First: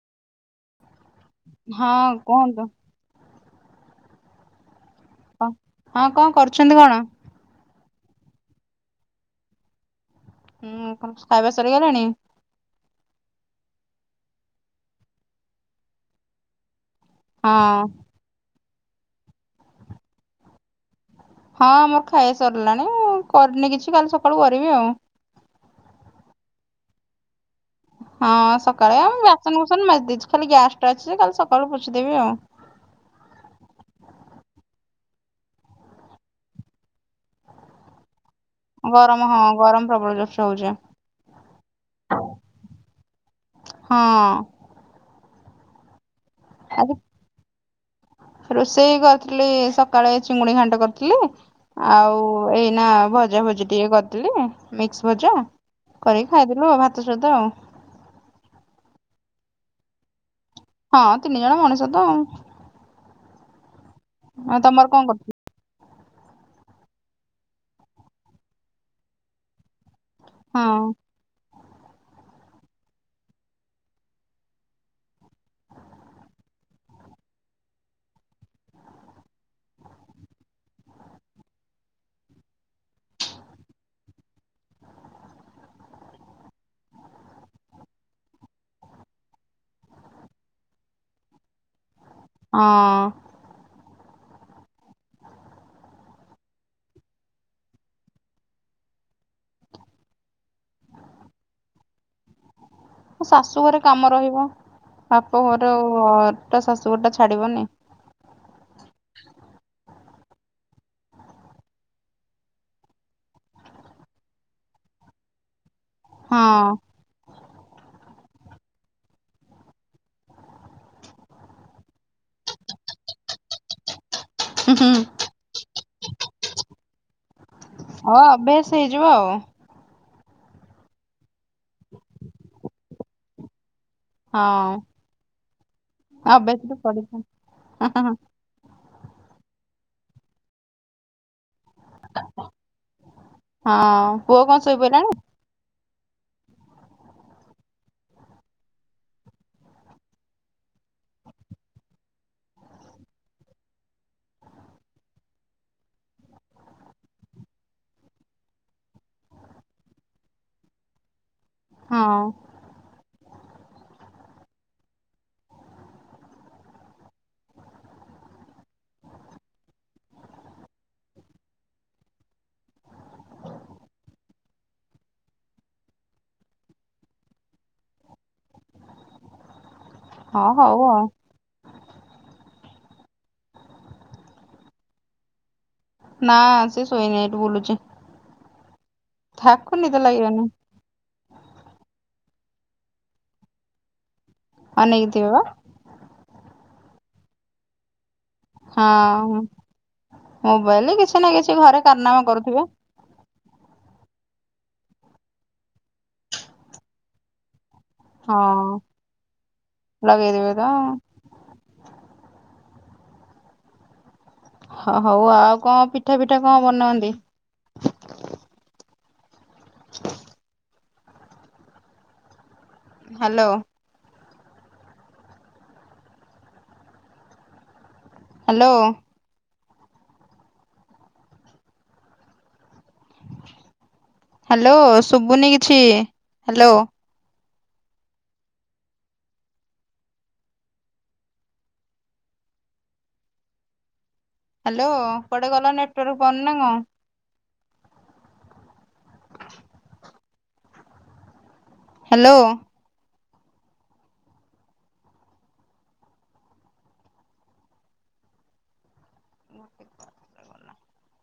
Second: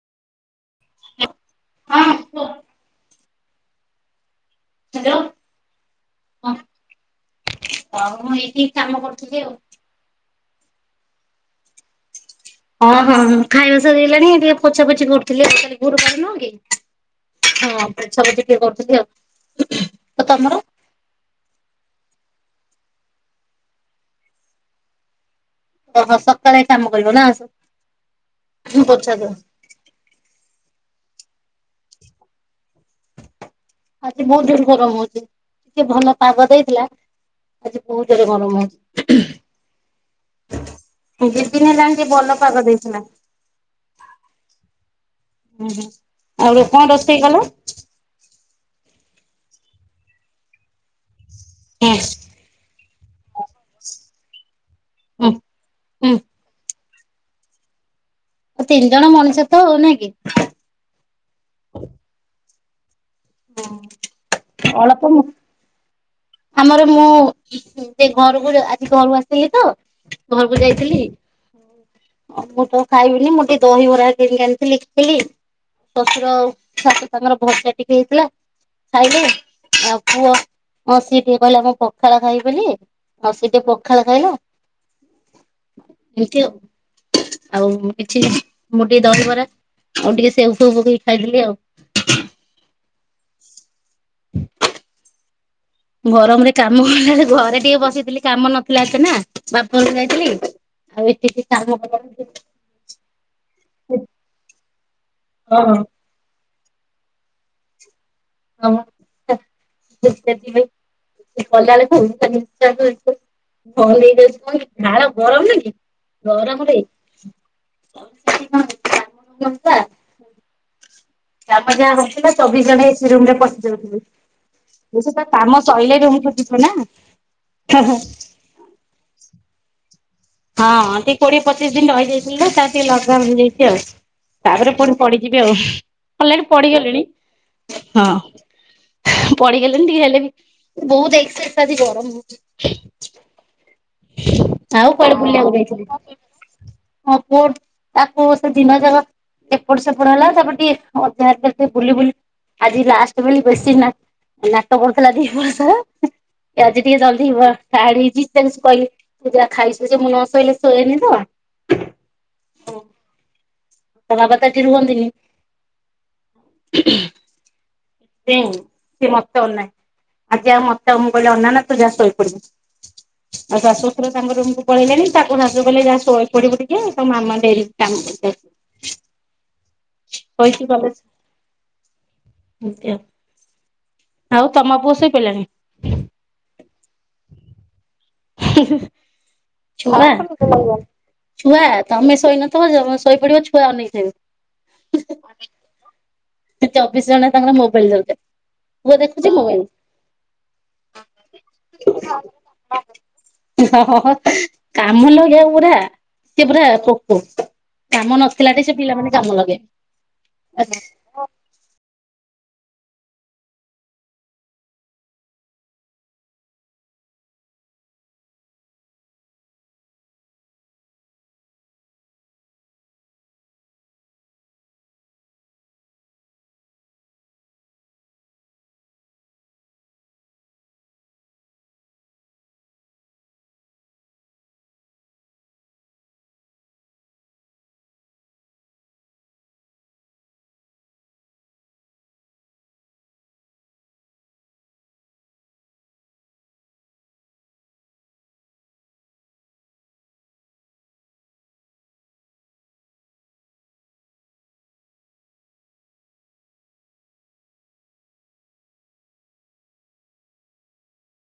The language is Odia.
ହଁ କୁହନ୍ତୁ? ହ୍ୟାଲୋ ହଁ କଣ କରୁଛନ୍ତି କଣ? ହଁ ମୁଁ ଏଇଠି କାମ କରୁଥିଲି ଆଉ ହୁଁ କଣ ଖାଇବା ସରିଗଲାଣି। ହଁ ହଁ ହଁ ଖାଇବା ସରିଗଲାଣି ଏ ଟିକେ ପୋଛା ପୋଛି କରୁଥିଲି ଆଉ କାଲି ଗୁରୁବାର ନୁହଁକି। ହଁ ପୋଛାପୋଛି ଟିକେ କରୁଥିଲି ଆଉ ଆଉ ତମର ହଁ ମୋର ଖାଇବା ସରିଲାଣି କରିନି କିଛି କାଲି ସକାଳୁ କରିବି ଆଉ ଓହୋ ସକାଳେ କାମ କରିବ ନା ଆସୁ ହଁ ସକାଳେ ବାସନ କୁସନ ମାରିଦେଇଛି ଖାଲି ଗ୍ୟାସ୍ ଟା ଅଛି ଯେ କାଲି ସକାଳୁ ପୋଛିଦେବି ଆଉ ଆଜି ବହୁତ ଜୋରରେ ଗରମ ହଉଛି ଟିକେ ଭଲ ପାଗ ଦେଇଥିଲା। ଆଜି ବହୁତ୍ ଜୋରରେ ଗରମ ହଉଛି। ଗରମ ହଁ ଗରମ ପ୍ରବଳ ଜୋରସେ ହଉଛି ଏ ଦି ଦିନ ହେଲାଣି ଟିକେ ଭଲ ପାଗ ଦେଇଥିଲା। ହଁ। ଉଁ ହୁଁ ଆଉ କଣ ଆଜି ରୋଷେଇ କଲ? ରୋଷେଇ କରିଥିଲି ସକାଳେ ଚିଙ୍ଗୁଡ଼ି ଘାଣ୍ଟ କରିଥିଲି। ହୁଁ ଆଉ ଏଇନା ଭଜା ଭଜି ଟିକେ କରିଥିଲି ମିକ୍ସ ହୁଁ ଭଜା କରିକ୍ ହୁଁ ଖାଇଦେନୁ ଆଉ ଭାତ ସହିତ ତିନି ଜଣ ମଣିଷ ତ ଆଉ ନା କି? ହଁ ତିନି ଜଣ ମଣିଷ ତ ଆଉ ହଁ। ହଁ ତମର କଣ କରୁଥିଲ। ଆମର ମୁଁ ସେ ଘରକୁ ଯା ଆଜି ଘରୁ ଆସିଥିଲି ତ ଘରକୁ ହଁ। ଯାଇଥିଲି। ଅ ମୁଁ ତ ଖାଇବିନି ମୁଁ ଟିକେ ଦହିବରା କିଣିକି ଆଣିଥିଲି ଇଟିଲି। ଶଶୁର ଶାଶୁ ତାଙ୍କର ଭର୍ତ୍ତା ଟିକେ ହେଇଥିଲା ଖାଇଲେ ଆଉ ପୁଅ ହଁ ସିଏ ଟିକେ କହିଲା ମୁଁ ପଖାଳ ଖାଇବି ବୋଲି ଆଉ ସିଏ ଟିକେ ପଖାଳ ଖାଇଲା। ଏମତି ଆଉ ଆଉ କିଛି ମୁଁ ଟିକେ ଦହିବରା ଆଉ ଟିକେ ସେଉ ଫେଉ ପକେଇ ଖାଇଦେଲି ଆଉ ହଁ। ଗରମରେ କାମ କଲା ଘରେ ଟିକେ ବସିଥିଲି କାମ ନଥିଲା ଏତେ ନା ବାପଘରକୁ ଯାଇଥିଲି। ଖାଲି ଟିକେ କାମ କଲା ବେଳକୁ ଶାଶୁ ଘରେ କାମ ରହିବ, ବାପ ଘର ହଁ। ଟା ଶାଶୁଘର ଟା ଛାଡିବନି। ହଁ କେ କେତେ ଦିନ କଲା ବେଳକୁ ପୁରା ନିଃଶ୍ୱାସ ବନ୍ଦ ହେଇଯାଇଛି କି ଝାଳ ଗରମ ନୁହେଁ କି? ହଁ ଗରମରେ [inaudible] ତାପ ଯାହା ରହୁଥିଲା ଚବିଶ ଘଣ୍ଟା ଏସି ରୁମ ରେ ପଶିଯାଉଥିଲେ ବୁଝିପାରୁଚ କାମ ସଇଲେ ରୁମକୁ ଯିବ ନା? ହଁ ଅଭ୍ୟାସ ହେଇଯିବ ଆଉ ହଁ ଟିକେ କୋଡିଏ ପଚିଶ ଦିନ ରହିବେ ଏଇଖେଣିକା ତାର ଟିକେ ଲକଡାଉନ ହେଇଯାଇଛି ଆଉ ତାପରେ ପୁଣି ପଡିଯିବି ଆଉ ଅଲରେଡି ଅଭ୍ୟାସ ରେ ପଡିଗଲିଣି ପଡିବ ହଁ। ପଡିଗଲିଣି ଟିକେ ହେଲେ ବି ବହୁତ ଏସ୍ସେସ ଆଜି ଗରମ ହଉଚି? ହଁ ପୁଅ କଣ ଶୋଇପଇଲା। କୁଆଡେ ବୁଲିବାକୁ ଯାଇଥିଲି ହଁ ପୁଅ ତାକୁ ସେ ଦିନ ଯାକ ଏପଟ ସେପଟ ହେଲା ତାପରେ ଟିକେ ଅଧିକ ବୁଲି ବୁଲି ଆଜି ଲାଷ୍ଟ ବୋଲି ବେଶି ନା ନାଟ କରୁଥିଲା ଦିହିପର ସାରା ଆଜି ଟିକେ ଜଲଦି ବ ଟାଏଡ ହେଇଛି ମୁ ତାକୁ କିଛି କହିଲି ତୁ ଯା ଖାଇ ସେ ଯୁ ମୁଁ ନ ସୋଇଲେ ଶୁଏନି ତ। ହଁ। ବାପ ତ ଏଠି ରୁହନ୍ତିନି। [unintelligible] ସେ ମତେ ଅନାଏ ଆଜି ମତେ ମୁଁ କହିଲି ଅନା ନି ତୁ ଯା ଶୋଇପଡିବୁ। ହ ଆଉ ଶାଶୁ ଶଶୁର ତାଙ୍କ ରୁମକୁୁ ପଳେଇଲେଣି ତାକୁ ଶାଶୁ କହିଲେ ଯା ଶୋଇ ପଡିବୁ ଟିକେ ତୋ ମାମା ଡେରିି କାମ ହଁ ଶୋଇଛି ହଉ କଲେଜ ଆଉ। [unintelligible] ଆଉ ତମ ପୁଅ ଶୋଇପଇଲାଣି? ନା ସେ ଶୋଇନି ଏଇଠି ବୁଲୁଛି। ଛୁଆ [unintelligible] ତାକୁ ନିଦ ଲାଗିବନି ଛୁଆ ତମେ ଶୋଇନଥିବ ଜମ ଶୋଇପଡିବ ଛୁଆ ଅନେଇକିଥିବେ। ଅନେଇକିଥିବେ ବା। ଚବିଶ ଜଣା ତାଙ୍କର ମୋବାଇଲି ଦରକାର। ହଁ ପୁଅ ଦେଖୁଛି ମୋବାଇଲ। ମୋବାଇଲ କିଛି ନା କିଛି ଘରେ କାରନାମା କରୁଥିବେ। [unintelligible] ଓ କାମ ଲଗେଇବା ପୁରା। ସିଏ ପୁରା ପୋକ କାମ ନଥିଲା ଟେ ସେ ହଁ ପିଲାମାନେ କାମ ଲଗେଇଦେବେ ତ। ଲଗେଇଵେ। ହ ହଉ ଆଉ କଣ ପିଠା ପିଠା କଣ ବନାନ୍ତି? ହ୍ୟାଲୋ। ହ୍ୟାଲୋ। ହ୍ୟାଲୋ ଶୁଭୁନି କିଛି ହ୍ୟାଲୋ। ହ୍ୟାଲୋ କୁଆଡେ ଗଲ ନେଟୱାର୍କ ପାଉନି ନା କଣ? ହ୍ୟାଲୋ।